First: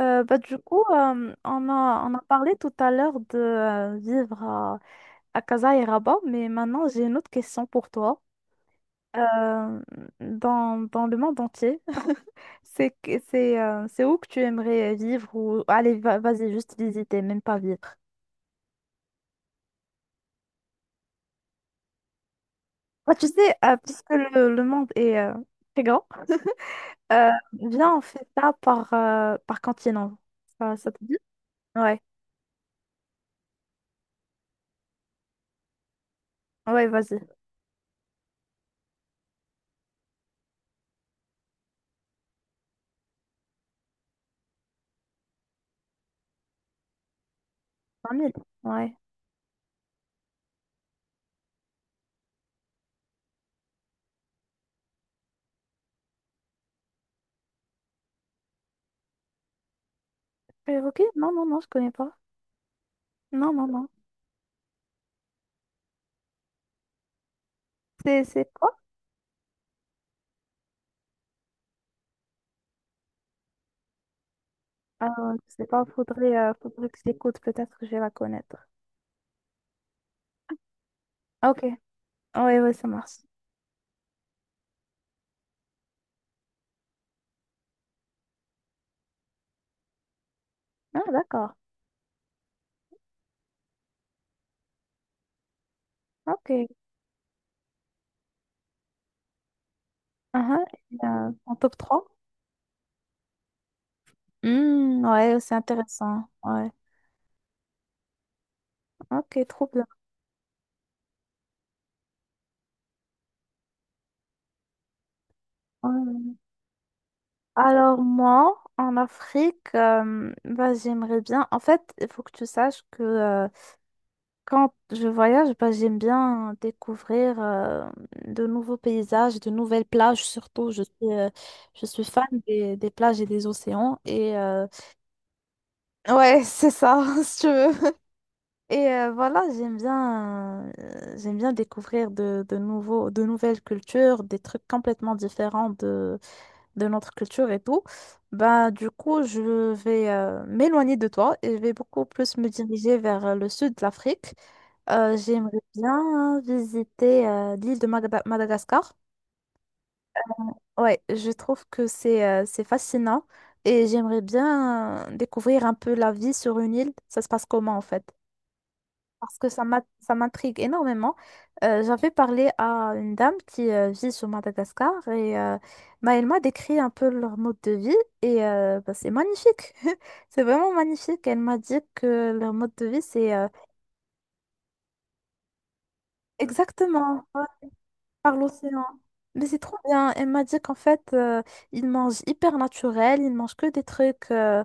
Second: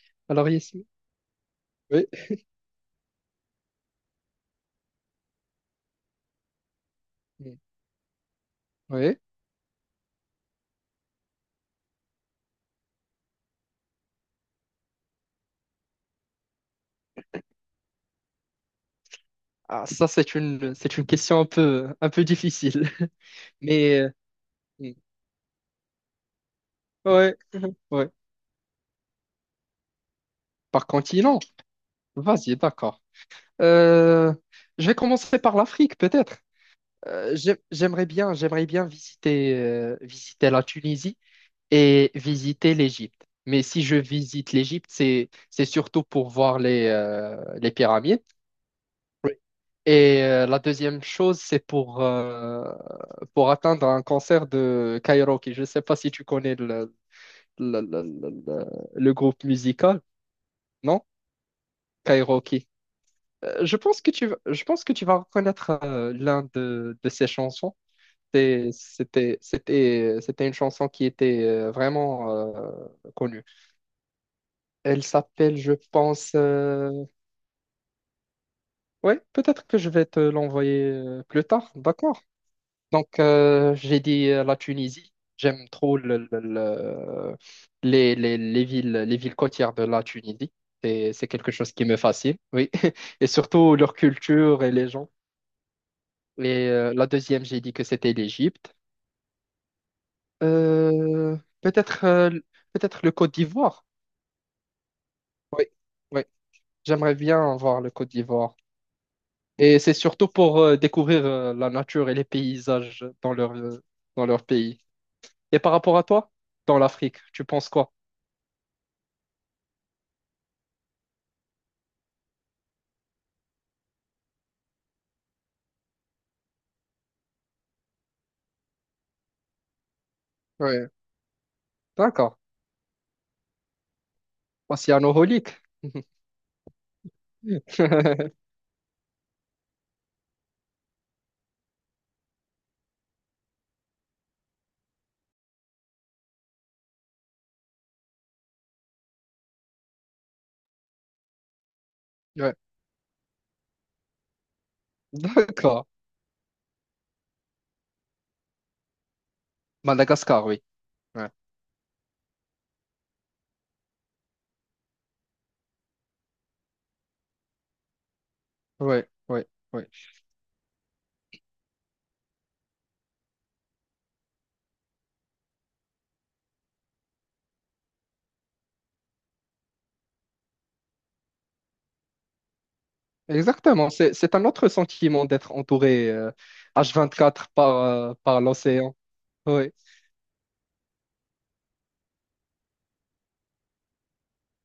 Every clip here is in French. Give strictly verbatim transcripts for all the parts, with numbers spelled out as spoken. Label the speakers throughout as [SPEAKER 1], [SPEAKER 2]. [SPEAKER 1] Euh, bah,
[SPEAKER 2] Alors,
[SPEAKER 1] du coup,
[SPEAKER 2] Yasmine.
[SPEAKER 1] euh, on a,
[SPEAKER 2] Oui,
[SPEAKER 1] on a parlé tout à l'heure de euh, vivre à, à Casa et Rabat, mais maintenant j'ai une autre
[SPEAKER 2] mm,
[SPEAKER 1] question pour toi.
[SPEAKER 2] oui.
[SPEAKER 1] Euh, dans, dans le monde entier, c'est, que- c'est, euh, c'est où que tu aimerais vivre ou allez, va- vas-y, juste visiter, même pas vivre.
[SPEAKER 2] Ah, ça, c'est une, c'est une question un peu, un peu difficile.
[SPEAKER 1] Bah, tu sais, euh,
[SPEAKER 2] Mais,
[SPEAKER 1] puisque
[SPEAKER 2] euh,
[SPEAKER 1] le, le monde
[SPEAKER 2] mm,
[SPEAKER 1] est euh, très grand. Euh,
[SPEAKER 2] ouais, Mhm.
[SPEAKER 1] viens, on
[SPEAKER 2] Ouais.
[SPEAKER 1] fait ça par, euh, par continent. Ça,
[SPEAKER 2] Par
[SPEAKER 1] ça te dit?
[SPEAKER 2] continent,
[SPEAKER 1] Ouais,
[SPEAKER 2] vas-y, d'accord. Euh, je vais commencer par l'Afrique, peut-être.
[SPEAKER 1] ouais, vas-y.
[SPEAKER 2] Euh, j'ai- j'aimerais bien, j'aimerais bien visiter, euh, visiter la Tunisie et visiter l'Égypte. Mais si je visite l'Égypte, c'est, c'est surtout pour voir les, euh, les
[SPEAKER 1] vingt
[SPEAKER 2] pyramides.
[SPEAKER 1] mille ouais.
[SPEAKER 2] Et euh, la deuxième chose, c'est pour, euh, pour atteindre un cancer de Kairoki. Je ne sais pas si tu connais le, le, le, le- le- le groupe musical,
[SPEAKER 1] Euh, ok,
[SPEAKER 2] non?
[SPEAKER 1] non, non, non, je connais pas.
[SPEAKER 2] Kairoki.
[SPEAKER 1] Non,
[SPEAKER 2] Euh,
[SPEAKER 1] non,
[SPEAKER 2] je
[SPEAKER 1] non.
[SPEAKER 2] pense que tu, vas- je pense que tu vas reconnaître euh, l'un de, de ces chansons.
[SPEAKER 1] C'est c'est
[SPEAKER 2] C'était,
[SPEAKER 1] quoi?
[SPEAKER 2] c'était, c'était c'était une chanson qui était euh, vraiment euh, connue. Elle
[SPEAKER 1] Ah, je
[SPEAKER 2] s'appelle,
[SPEAKER 1] sais
[SPEAKER 2] je
[SPEAKER 1] pas,
[SPEAKER 2] pense...
[SPEAKER 1] faudrait, euh, faudrait que
[SPEAKER 2] euh,
[SPEAKER 1] j'écoute, peut-être que je vais la connaître.
[SPEAKER 2] Ouais, peut-être que je vais te l'envoyer euh, plus
[SPEAKER 1] Ah, ok,
[SPEAKER 2] tard, d'accord?
[SPEAKER 1] oui, oui, ça marche.
[SPEAKER 2] Donc, euh, j'ai dit euh, la Tunisie. J'aime trop le- le- le- les, les, les villes, les villes côtières de la Tunisie.
[SPEAKER 1] Ah,
[SPEAKER 2] C'est, c'est quelque
[SPEAKER 1] d'accord.
[SPEAKER 2] chose qui me fascine, oui. Et surtout leur culture et les gens.
[SPEAKER 1] Ok.
[SPEAKER 2] Et euh, la deuxième, j'ai dit que c'était l'Égypte.
[SPEAKER 1] Ah, ah, euh,
[SPEAKER 2] Euh,
[SPEAKER 1] en top trois.
[SPEAKER 2] peut-être euh, peut-être le Côte d'Ivoire.
[SPEAKER 1] Hmm, ouais, c'est
[SPEAKER 2] Oui, oui.
[SPEAKER 1] intéressant. Ouais.
[SPEAKER 2] J'aimerais bien voir le Côte d'Ivoire.
[SPEAKER 1] Ok, trop
[SPEAKER 2] Et
[SPEAKER 1] bien.
[SPEAKER 2] c'est surtout pour euh, découvrir euh, la nature et les paysages dans leur, euh, dans leur pays. Et par rapport à toi,
[SPEAKER 1] Ouais.
[SPEAKER 2] dans l'Afrique, tu penses quoi?
[SPEAKER 1] Alors moi, en Afrique, euh, bah, j'aimerais bien. En fait, il faut que tu saches que euh, quand je voyage, bah, j'aime bien découvrir euh, de nouveaux paysages, de nouvelles plages surtout. Je
[SPEAKER 2] Ouais,
[SPEAKER 1] suis, euh, je suis fan
[SPEAKER 2] d'accord.
[SPEAKER 1] des, des plages et des océans. Et euh,
[SPEAKER 2] Océanoholique.
[SPEAKER 1] ouais, c'est ça, si tu veux. Et euh, voilà, j'aime bien, euh, j'aime bien découvrir de, de nouveaux, de nouvelles cultures, des trucs complètement différents de notre culture et tout. Bah, du coup, je vais euh, m'éloigner de toi et je vais beaucoup plus me
[SPEAKER 2] Ouais,
[SPEAKER 1] diriger vers euh, le sud de l'Afrique. Euh, j'aimerais
[SPEAKER 2] d'accord.
[SPEAKER 1] bien visiter euh, l'île de Magada- Madagascar.
[SPEAKER 2] Madagascar, oui.
[SPEAKER 1] Ouais,
[SPEAKER 2] Ouais,
[SPEAKER 1] je trouve que c'est euh, c'est fascinant et j'aimerais bien euh, découvrir un peu la vie sur une île. Ça se passe comment en fait?
[SPEAKER 2] ouais,
[SPEAKER 1] Parce
[SPEAKER 2] ouais,
[SPEAKER 1] que ça m'a-
[SPEAKER 2] ouais.
[SPEAKER 1] ça m'intrigue énormément. Euh, j'avais parlé à une dame qui euh, vit sur Madagascar et euh, bah, elle m'a décrit un peu leur mode de vie et euh, bah, c'est magnifique. C'est vraiment magnifique. Elle m'a dit que leur mode de vie, c'est, euh,
[SPEAKER 2] Exactement. C'est, c'est un autre sentiment d'être entouré, euh,
[SPEAKER 1] exactement, ouais,
[SPEAKER 2] hache vingt-quatre par, euh,
[SPEAKER 1] par
[SPEAKER 2] par
[SPEAKER 1] l'océan.
[SPEAKER 2] l'océan.
[SPEAKER 1] Mais c'est
[SPEAKER 2] Ouais,
[SPEAKER 1] trop bien. Elle m'a dit qu'en fait, euh, ils mangent hyper naturel, ils mangent que des trucs, euh,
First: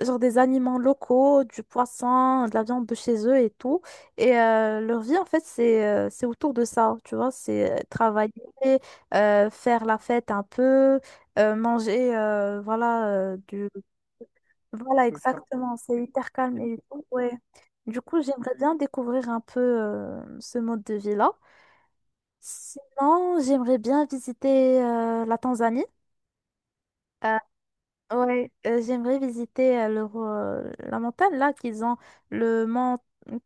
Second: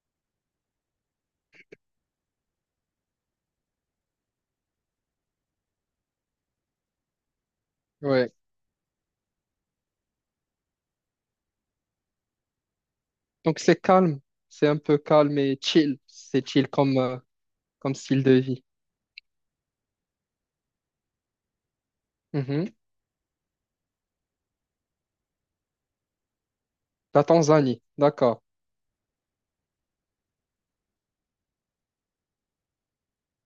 [SPEAKER 1] genre des aliments locaux, du poisson, de la viande de chez eux et tout. Et euh, leur vie, en fait, c'est euh, c'est autour de ça, tu vois, c'est euh, travailler,
[SPEAKER 2] ouais.
[SPEAKER 1] euh, faire la fête un peu, euh, manger, euh, voilà, euh,
[SPEAKER 2] Donc
[SPEAKER 1] du...
[SPEAKER 2] c'est calme. C'est un peu
[SPEAKER 1] Voilà, c'est ça,
[SPEAKER 2] calme et
[SPEAKER 1] exactement,
[SPEAKER 2] chill.
[SPEAKER 1] c'est hyper
[SPEAKER 2] C'est
[SPEAKER 1] calme
[SPEAKER 2] chill
[SPEAKER 1] et
[SPEAKER 2] comme,
[SPEAKER 1] tout,
[SPEAKER 2] euh,
[SPEAKER 1] ouais.
[SPEAKER 2] comme
[SPEAKER 1] Du coup,
[SPEAKER 2] style de
[SPEAKER 1] j'aimerais
[SPEAKER 2] vie.
[SPEAKER 1] bien découvrir un peu euh, ce mode de vie-là.
[SPEAKER 2] Mhm.
[SPEAKER 1] Sinon, j'aimerais bien visiter euh, la Tanzanie.
[SPEAKER 2] La
[SPEAKER 1] Euh,
[SPEAKER 2] Tanzanie, d'accord.
[SPEAKER 1] Ouais, euh, j'aimerais visiter euh, le ro- euh, la montagne là qu'ils ont, le mont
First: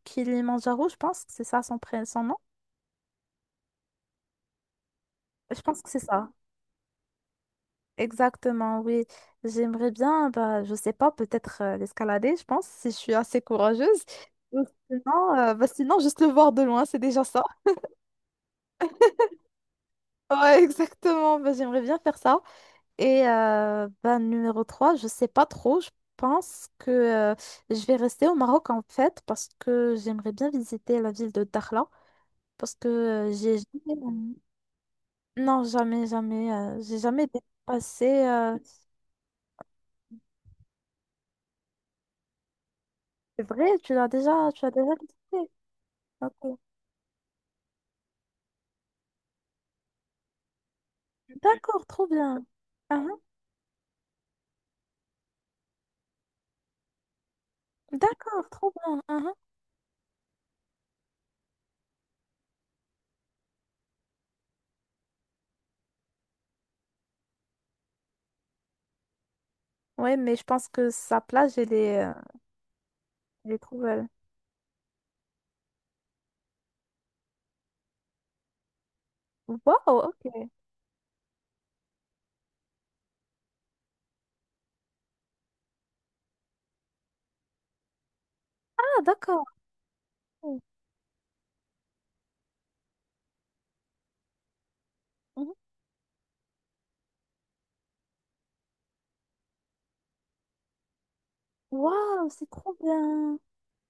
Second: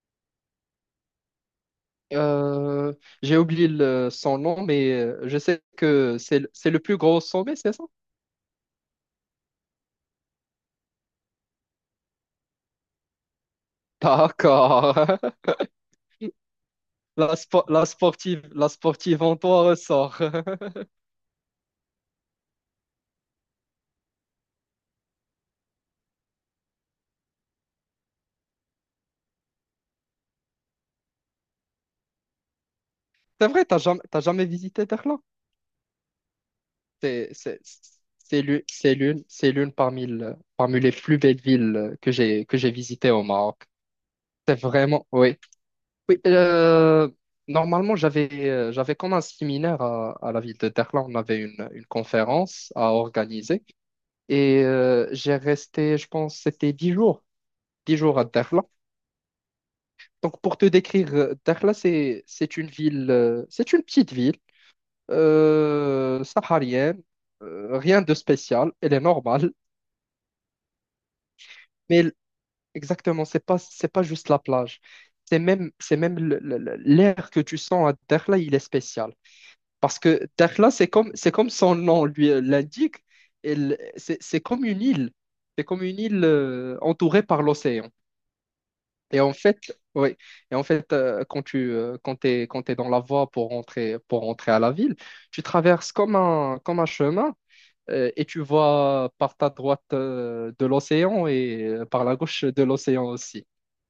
[SPEAKER 1] Kilimanjaro, je pense que c'est ça son, pré- son nom.
[SPEAKER 2] Euh, j'ai oublié le- son nom, mais euh, je
[SPEAKER 1] Je
[SPEAKER 2] sais
[SPEAKER 1] pense que c'est
[SPEAKER 2] que
[SPEAKER 1] ça.
[SPEAKER 2] c'est, le- c'est le plus gros sommet, c'est ça?
[SPEAKER 1] Exactement, oui. J'aimerais bien, bah, je sais pas, peut-être euh, l'escalader, je pense, si je suis assez courageuse. Ou
[SPEAKER 2] D'accord.
[SPEAKER 1] sinon, euh, bah, sinon, juste le voir de loin, c'est déjà
[SPEAKER 2] La,
[SPEAKER 1] ça.
[SPEAKER 2] spo- la sportive, la sportive en toi ressort.
[SPEAKER 1] Ouais, exactement, bah, j'aimerais bien faire ça. Et euh, ben, numéro trois, je sais pas trop. Je pense que euh, je vais rester au Maroc, en fait, parce que j'aimerais bien visiter la ville de Dakhla parce que euh,
[SPEAKER 2] C'est
[SPEAKER 1] j'ai
[SPEAKER 2] vrai, t'as jamais,
[SPEAKER 1] jamais.
[SPEAKER 2] t'as jamais visité Berlin.
[SPEAKER 1] Non, jamais, jamais. Euh, j'ai jamais
[SPEAKER 2] C'est, c'est,
[SPEAKER 1] dépassé.
[SPEAKER 2] c'est
[SPEAKER 1] euh,
[SPEAKER 2] l'une, c'est l'une, c'est l'une parmi, le- parmi les plus belles villes que j'ai, que j'ai visitées au
[SPEAKER 1] C'est
[SPEAKER 2] Maroc.
[SPEAKER 1] vrai, tu l'as déjà,
[SPEAKER 2] C'est
[SPEAKER 1] tu l'as déjà
[SPEAKER 2] vraiment, oui.
[SPEAKER 1] visité.
[SPEAKER 2] Oui,
[SPEAKER 1] Ok.
[SPEAKER 2] euh, normalement, j'avais, euh, j'avais comme un séminaire à, à la ville de Berlin. On avait une,
[SPEAKER 1] D'accord,
[SPEAKER 2] une
[SPEAKER 1] trop bien.
[SPEAKER 2] conférence à
[SPEAKER 1] Uhum.
[SPEAKER 2] organiser. Et euh, j'ai resté, je pense, c'était dix jours, dix jours à
[SPEAKER 1] D'accord,
[SPEAKER 2] Berlin.
[SPEAKER 1] trop bien. Uhum.
[SPEAKER 2] Donc, pour te décrire, euh, Dakhla, c'est, c'est une ville, euh, c'est une petite ville euh, saharienne, euh, rien de spécial, elle est normale,
[SPEAKER 1] Ouais, mais je pense que sa plage, elle
[SPEAKER 2] mais
[SPEAKER 1] est, euh,
[SPEAKER 2] l- exactement, c'est
[SPEAKER 1] elle est
[SPEAKER 2] pas,
[SPEAKER 1] trop
[SPEAKER 2] c'est pas
[SPEAKER 1] belle.
[SPEAKER 2] juste la plage. C'est même, c'est même le- le- le- l'air que tu sens à Dakhla, il est spécial.
[SPEAKER 1] Waouh,
[SPEAKER 2] Parce que
[SPEAKER 1] ok.
[SPEAKER 2] Dakhla, c'est comme, c'est comme son nom lui euh, l'indique, elle- c'est c'est comme une île, c'est comme une île euh, entourée par l'océan.
[SPEAKER 1] Ah,
[SPEAKER 2] Et en
[SPEAKER 1] d'accord.
[SPEAKER 2] fait, oui. Et en fait, euh, quand tu euh, quand t'es, quand t'es dans la voie pour rentrer, pour rentrer à la ville, tu
[SPEAKER 1] Mhm.
[SPEAKER 2] traverses comme un, comme un chemin, euh, et tu vois par ta droite euh, de l'océan et euh, par la
[SPEAKER 1] Waouh,
[SPEAKER 2] gauche
[SPEAKER 1] c'est
[SPEAKER 2] de
[SPEAKER 1] trop
[SPEAKER 2] l'océan
[SPEAKER 1] bien.
[SPEAKER 2] aussi.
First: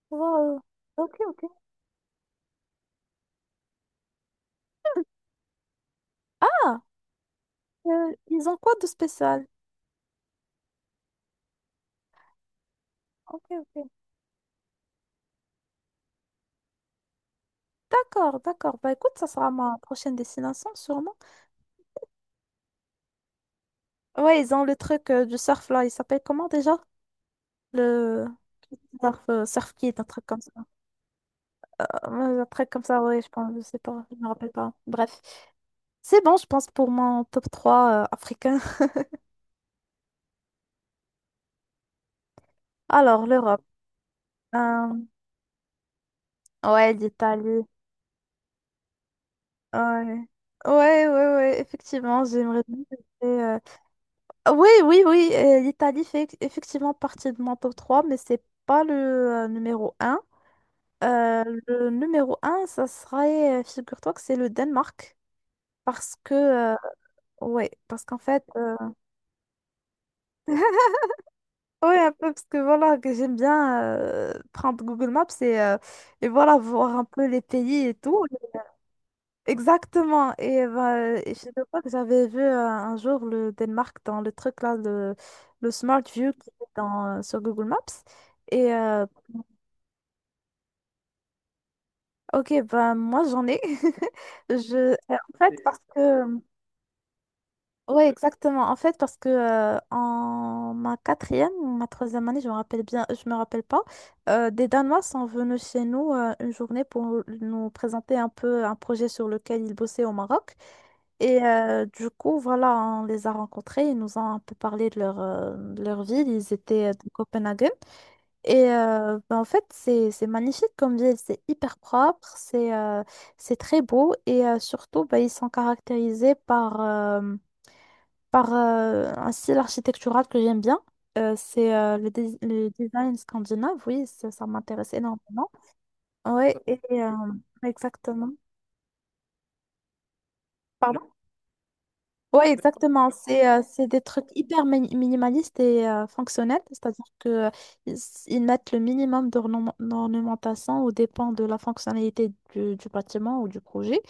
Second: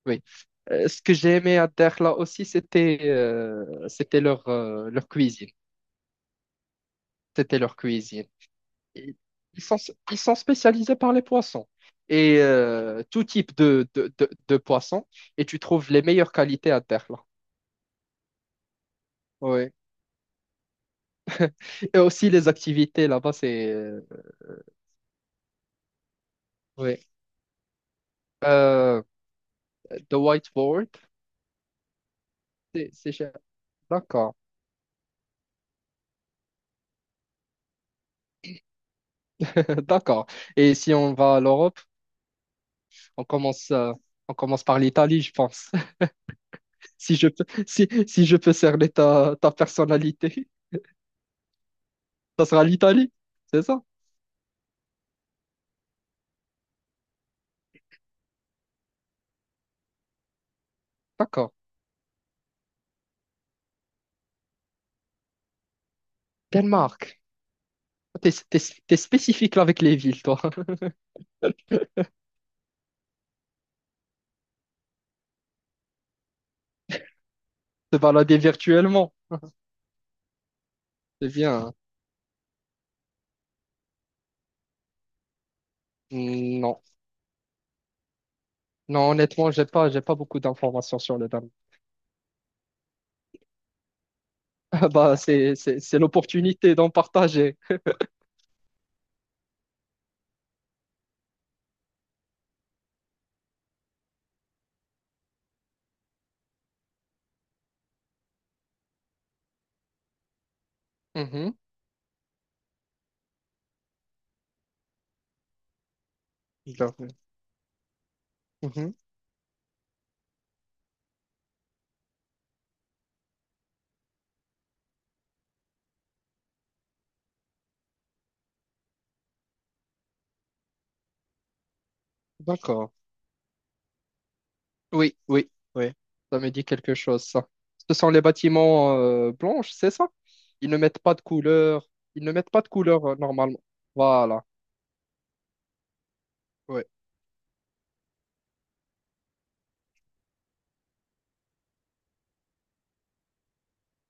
[SPEAKER 2] Oui.
[SPEAKER 1] Wow.
[SPEAKER 2] Euh, ce que
[SPEAKER 1] Ok,
[SPEAKER 2] j'ai
[SPEAKER 1] ok.
[SPEAKER 2] aimé à Dakhla aussi, c'était euh, c'était leur, euh, leur cuisine.
[SPEAKER 1] Ah,
[SPEAKER 2] C'était leur
[SPEAKER 1] euh,
[SPEAKER 2] cuisine.
[SPEAKER 1] ils ont quoi de
[SPEAKER 2] Et
[SPEAKER 1] spécial?
[SPEAKER 2] Ils sont, ils sont spécialisés par les poissons. Et euh, tout
[SPEAKER 1] Ok,
[SPEAKER 2] type de,
[SPEAKER 1] ok.
[SPEAKER 2] de, de, de poissons. Et tu trouves les meilleures qualités à Dakhla.
[SPEAKER 1] D'accord, d'accord. Bah écoute, ça sera
[SPEAKER 2] Ouais.
[SPEAKER 1] ma prochaine destination, sûrement.
[SPEAKER 2] Et aussi les activités là-bas, c'est... euh,
[SPEAKER 1] Ouais, ils ont le truc euh, du surf là. Il s'appelle comment déjà?
[SPEAKER 2] Ouais.
[SPEAKER 1] Le
[SPEAKER 2] Euh,
[SPEAKER 1] surf, euh, surf kit, un
[SPEAKER 2] The
[SPEAKER 1] truc comme ça.
[SPEAKER 2] whiteboard,
[SPEAKER 1] Euh, un truc comme
[SPEAKER 2] c'est...
[SPEAKER 1] ça,
[SPEAKER 2] c'est
[SPEAKER 1] ouais, je
[SPEAKER 2] cher.
[SPEAKER 1] pense, je sais pas, je me
[SPEAKER 2] D'accord.
[SPEAKER 1] rappelle pas. Bref. C'est bon, je pense, pour mon top trois euh, africain.
[SPEAKER 2] D'accord. Et si on va à l'Europe, on
[SPEAKER 1] Alors, l'Europe.
[SPEAKER 2] commence, euh, on commence par
[SPEAKER 1] Euh,
[SPEAKER 2] l'Italie, je pense.
[SPEAKER 1] ouais,
[SPEAKER 2] Si je peux,
[SPEAKER 1] l'Italie.
[SPEAKER 2] si, si je peux cerner ta, ta
[SPEAKER 1] Ouais.
[SPEAKER 2] personnalité,
[SPEAKER 1] Ouais, ouais, ouais, effectivement,
[SPEAKER 2] ça
[SPEAKER 1] j'aimerais
[SPEAKER 2] sera
[SPEAKER 1] bien
[SPEAKER 2] l'Italie.
[SPEAKER 1] visiter.
[SPEAKER 2] C'est ça?
[SPEAKER 1] Oui, oui, oui, euh, l'Italie fait effectivement partie de mon top trois, mais c'est pas le euh, numéro un. Euh,
[SPEAKER 2] D'accord.
[SPEAKER 1] le numéro un, ça serait, euh, figure-toi que c'est le Danemark. Parce que, euh,
[SPEAKER 2] Danemark.
[SPEAKER 1] ouais, parce qu'en
[SPEAKER 2] T'es,
[SPEAKER 1] fait,
[SPEAKER 2] t'es,
[SPEAKER 1] euh,
[SPEAKER 2] t'es spécifique là avec les villes, toi.
[SPEAKER 1] ouais, un peu, parce que voilà, que j'aime bien euh, prendre Google Maps et, euh, et voilà, voir un peu les pays et
[SPEAKER 2] Te
[SPEAKER 1] tout.
[SPEAKER 2] balader virtuellement.
[SPEAKER 1] Exactement. Et bah,
[SPEAKER 2] C'est
[SPEAKER 1] et je sais
[SPEAKER 2] bien, hein.
[SPEAKER 1] pas que j'avais vu euh, un jour le Danemark dans le truc là, le, le Smart View qui est
[SPEAKER 2] Non.
[SPEAKER 1] dans, sur Google Maps. Et euh,
[SPEAKER 2] Non, honnêtement, j'ai pas, j'ai pas beaucoup d'informations sur le Danemark.
[SPEAKER 1] ok, bah, moi j'en ai.
[SPEAKER 2] Ah
[SPEAKER 1] Je,
[SPEAKER 2] bah,
[SPEAKER 1] en fait,
[SPEAKER 2] c'est,
[SPEAKER 1] parce
[SPEAKER 2] c'est, c'est
[SPEAKER 1] que
[SPEAKER 2] l'opportunité d'en partager.
[SPEAKER 1] ouais, exactement. En fait, parce que euh, en ma quatrième ou ma troisième année, je me rappelle bien, je me rappelle pas, euh, des Danois sont venus chez nous euh, une journée pour nous présenter un peu un projet sur lequel ils bossaient au Maroc. Et
[SPEAKER 2] Mhm.
[SPEAKER 1] euh, du coup, voilà, on les a rencontrés, ils nous ont un peu parlé de leur, euh, de leur ville, ils
[SPEAKER 2] Tout
[SPEAKER 1] étaient euh,
[SPEAKER 2] à
[SPEAKER 1] de
[SPEAKER 2] fait.
[SPEAKER 1] Copenhague. Et
[SPEAKER 2] Mhm.
[SPEAKER 1] euh, ben, en fait, c'est c'est magnifique comme ville, c'est hyper propre, c'est euh, c'est très beau et euh, surtout, ben, ils sont caractérisés par, euh, par euh, un style architectural que j'aime bien. Euh, c'est euh, le, dés- le
[SPEAKER 2] D'accord.
[SPEAKER 1] design scandinave, oui, ça, ça m'intéresse
[SPEAKER 2] Oui,
[SPEAKER 1] énormément.
[SPEAKER 2] oui, oui. Ça me
[SPEAKER 1] Oui,
[SPEAKER 2] dit
[SPEAKER 1] et
[SPEAKER 2] quelque
[SPEAKER 1] euh,
[SPEAKER 2] chose, ça. Ce sont les
[SPEAKER 1] exactement.
[SPEAKER 2] bâtiments, euh, blanches, c'est ça? Ils ne mettent pas de couleur. Ils ne mettent
[SPEAKER 1] Ouais,
[SPEAKER 2] pas de couleur,
[SPEAKER 1] exactement.
[SPEAKER 2] euh,
[SPEAKER 1] C'est
[SPEAKER 2] normalement.
[SPEAKER 1] euh, c'est des trucs
[SPEAKER 2] Voilà.
[SPEAKER 1] hyper mini- minimalistes et euh, fonctionnels,
[SPEAKER 2] Ouais,
[SPEAKER 1] c'est-à-dire que euh, ils, ils mettent le minimum d'ornem- d'ornementation au dépend de la fonctionnalité du, du bâtiment ou du projet.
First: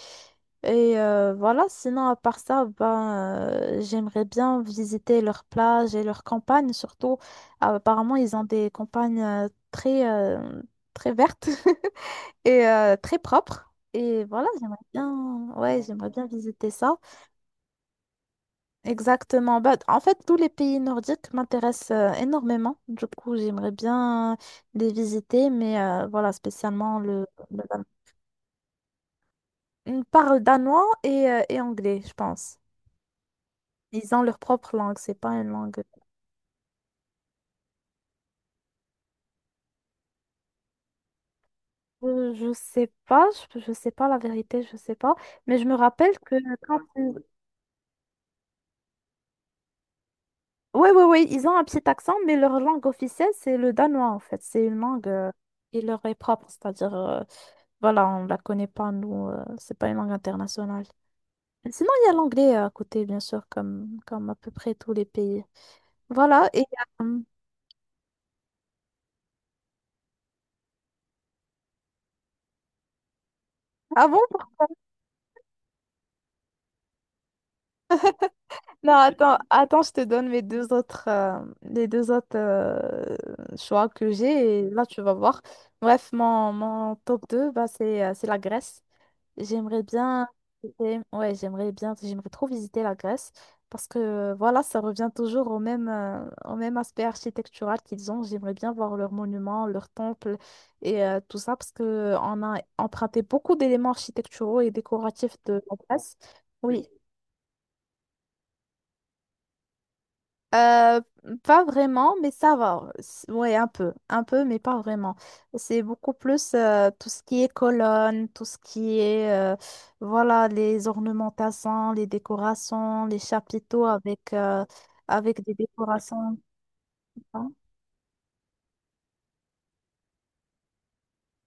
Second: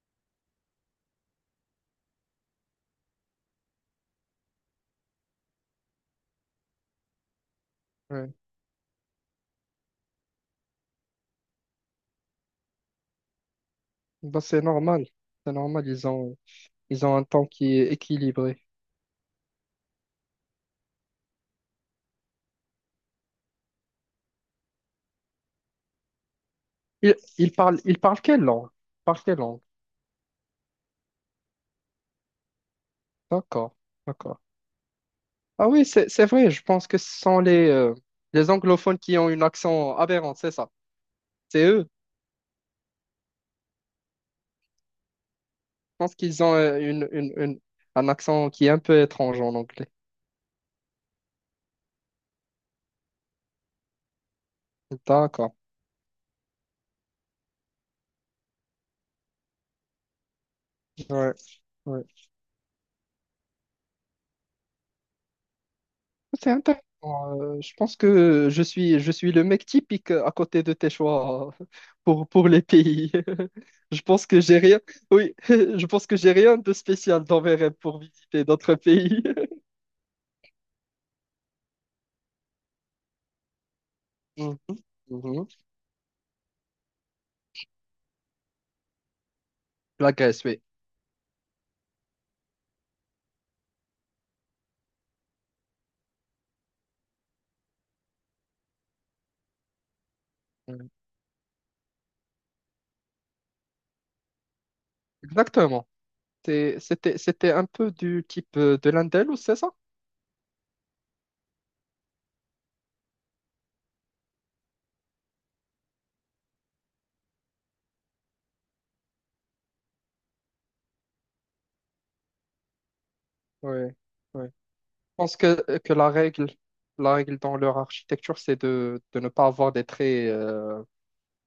[SPEAKER 1] Et euh, voilà, sinon à part ça, ben, euh, j'aimerais bien visiter leurs plages et leurs campagnes, surtout euh, apparemment
[SPEAKER 2] ouais.
[SPEAKER 1] ils ont des campagnes euh, très, euh, très vertes et euh, très propres. Et
[SPEAKER 2] Bah,
[SPEAKER 1] voilà,
[SPEAKER 2] c'est
[SPEAKER 1] j'aimerais
[SPEAKER 2] normal.
[SPEAKER 1] bien,
[SPEAKER 2] C'est
[SPEAKER 1] ouais,
[SPEAKER 2] normal. Ils
[SPEAKER 1] j'aimerais bien
[SPEAKER 2] ont,
[SPEAKER 1] visiter ça.
[SPEAKER 2] ils ont un temps qui est équilibré.
[SPEAKER 1] Exactement. Bah, en fait, tous les pays nordiques m'intéressent euh, énormément. Du coup, j'aimerais bien les visiter, mais euh, voilà, spécialement
[SPEAKER 2] Ils,
[SPEAKER 1] le,
[SPEAKER 2] ils
[SPEAKER 1] le
[SPEAKER 2] parlent,
[SPEAKER 1] Dan-.
[SPEAKER 2] ils parlent quelle langue? Ils parlent quelle langue?
[SPEAKER 1] Ils parlent danois et, euh, et anglais, je pense.
[SPEAKER 2] D'accord.
[SPEAKER 1] Ils ont leur
[SPEAKER 2] D'accord.
[SPEAKER 1] propre langue, c'est pas une
[SPEAKER 2] Ah
[SPEAKER 1] langue.
[SPEAKER 2] oui, c'est, c'est vrai. Je pense que ce sont les, euh, les anglophones qui ont un accent aberrant, c'est ça? C'est eux.
[SPEAKER 1] Euh, je sais pas, je, je sais pas la vérité, je sais pas. Mais je me
[SPEAKER 2] Je pense
[SPEAKER 1] rappelle que
[SPEAKER 2] qu'ils ont
[SPEAKER 1] quand
[SPEAKER 2] euh, une,
[SPEAKER 1] ils...
[SPEAKER 2] une, une- un accent qui est un peu étrange en anglais.
[SPEAKER 1] Oui, oui, oui, ils ont un petit accent, mais leur langue officielle, c'est le danois, en fait. C'est une langue euh,
[SPEAKER 2] D'accord.
[SPEAKER 1] qui leur est propre, c'est-à-dire, euh, voilà, on la connaît pas, nous, euh, c'est pas une langue internationale.
[SPEAKER 2] Ouais.
[SPEAKER 1] Sinon,
[SPEAKER 2] Ouais.
[SPEAKER 1] il y a l'anglais à côté, bien sûr, comme, comme à peu près tous les pays. Voilà.
[SPEAKER 2] C'est
[SPEAKER 1] Et,
[SPEAKER 2] intéressant.
[SPEAKER 1] euh,
[SPEAKER 2] Euh, je pense que je suis, je suis le mec typique à côté de tes choix, euh, pour, pour les pays. Je
[SPEAKER 1] ah bon?
[SPEAKER 2] pense que j'ai rien. Oui, je pense que j'ai rien de spécial dans mes rêves pour visiter d'autres
[SPEAKER 1] Non,
[SPEAKER 2] pays.
[SPEAKER 1] attends, attends, je te donne mes deux autres, euh, les deux autres euh, choix que
[SPEAKER 2] Mhm.
[SPEAKER 1] j'ai et là, tu vas voir.
[SPEAKER 2] Mhm.
[SPEAKER 1] Bref, mon, mon top deux, bah, c'est, euh, c'est la Grèce. J'aimerais
[SPEAKER 2] La
[SPEAKER 1] bien,
[SPEAKER 2] Grèce, oui.
[SPEAKER 1] visiter- ouais, j'aimerais bien, j'aimerais trop visiter la Grèce parce que euh, voilà, ça revient toujours au même, euh, au même aspect architectural qu'ils ont. J'aimerais bien voir leurs monuments, leurs temples
[SPEAKER 2] Ouais.
[SPEAKER 1] et euh, tout ça parce que euh, on a emprunté beaucoup d'éléments architecturaux et décoratifs de la
[SPEAKER 2] Exactement.
[SPEAKER 1] Grèce.
[SPEAKER 2] T'es-
[SPEAKER 1] Oui,
[SPEAKER 2] C'était, c'était un peu du type, euh, de l'Indel, ou c'est ça?
[SPEAKER 1] Euh, pas vraiment, mais ça va. C'est- Ouais, un peu, un peu, mais pas vraiment. C'est beaucoup plus euh, tout ce qui est colonnes, tout ce qui est, euh, voilà, les ornementations, les décorations, les chapiteaux
[SPEAKER 2] Oui,
[SPEAKER 1] avec,
[SPEAKER 2] oui. Je
[SPEAKER 1] euh,
[SPEAKER 2] pense
[SPEAKER 1] avec des
[SPEAKER 2] que, euh, que la
[SPEAKER 1] décorations.
[SPEAKER 2] règle, la règle
[SPEAKER 1] Hein.
[SPEAKER 2] dans leur architecture, c'est de, de ne pas avoir des traits, euh,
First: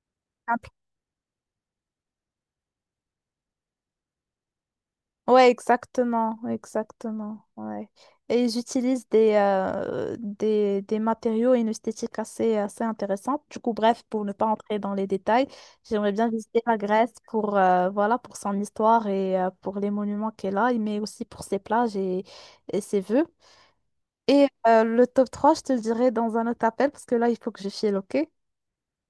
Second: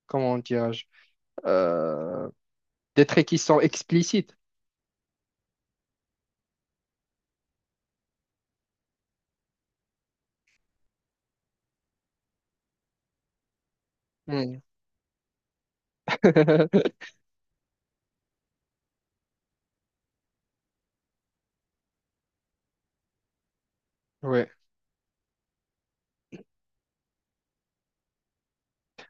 [SPEAKER 2] comment dirais-je, euh, des traits qui sont explicites.
[SPEAKER 1] Ouais, exactement, exactement, ouais. Et j'utilise des, euh, des, des matériaux et une esthétique assez, assez intéressante. Du coup, bref, pour ne pas
[SPEAKER 2] Oui.
[SPEAKER 1] entrer dans les détails, j'aimerais bien visiter la Grèce pour, euh, voilà, pour son histoire et euh, pour les monuments qu'elle a, mais aussi pour ses plages et, et ses vœux. Et euh, le top trois je te le dirai dans un autre appel parce que là, il faut que je file, ok?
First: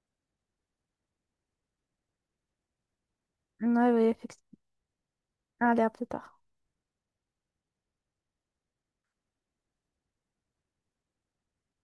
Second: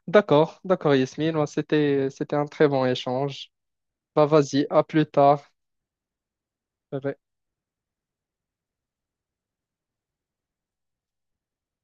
[SPEAKER 2] D'accord, d'accord Yasmine. Ouais, c'était c'était un très bon échange.
[SPEAKER 1] Ouais, ouais,
[SPEAKER 2] Bah
[SPEAKER 1] effectivement.
[SPEAKER 2] vas-y, à plus tard.
[SPEAKER 1] Allez, à plus tard.
[SPEAKER 2] Bye bye.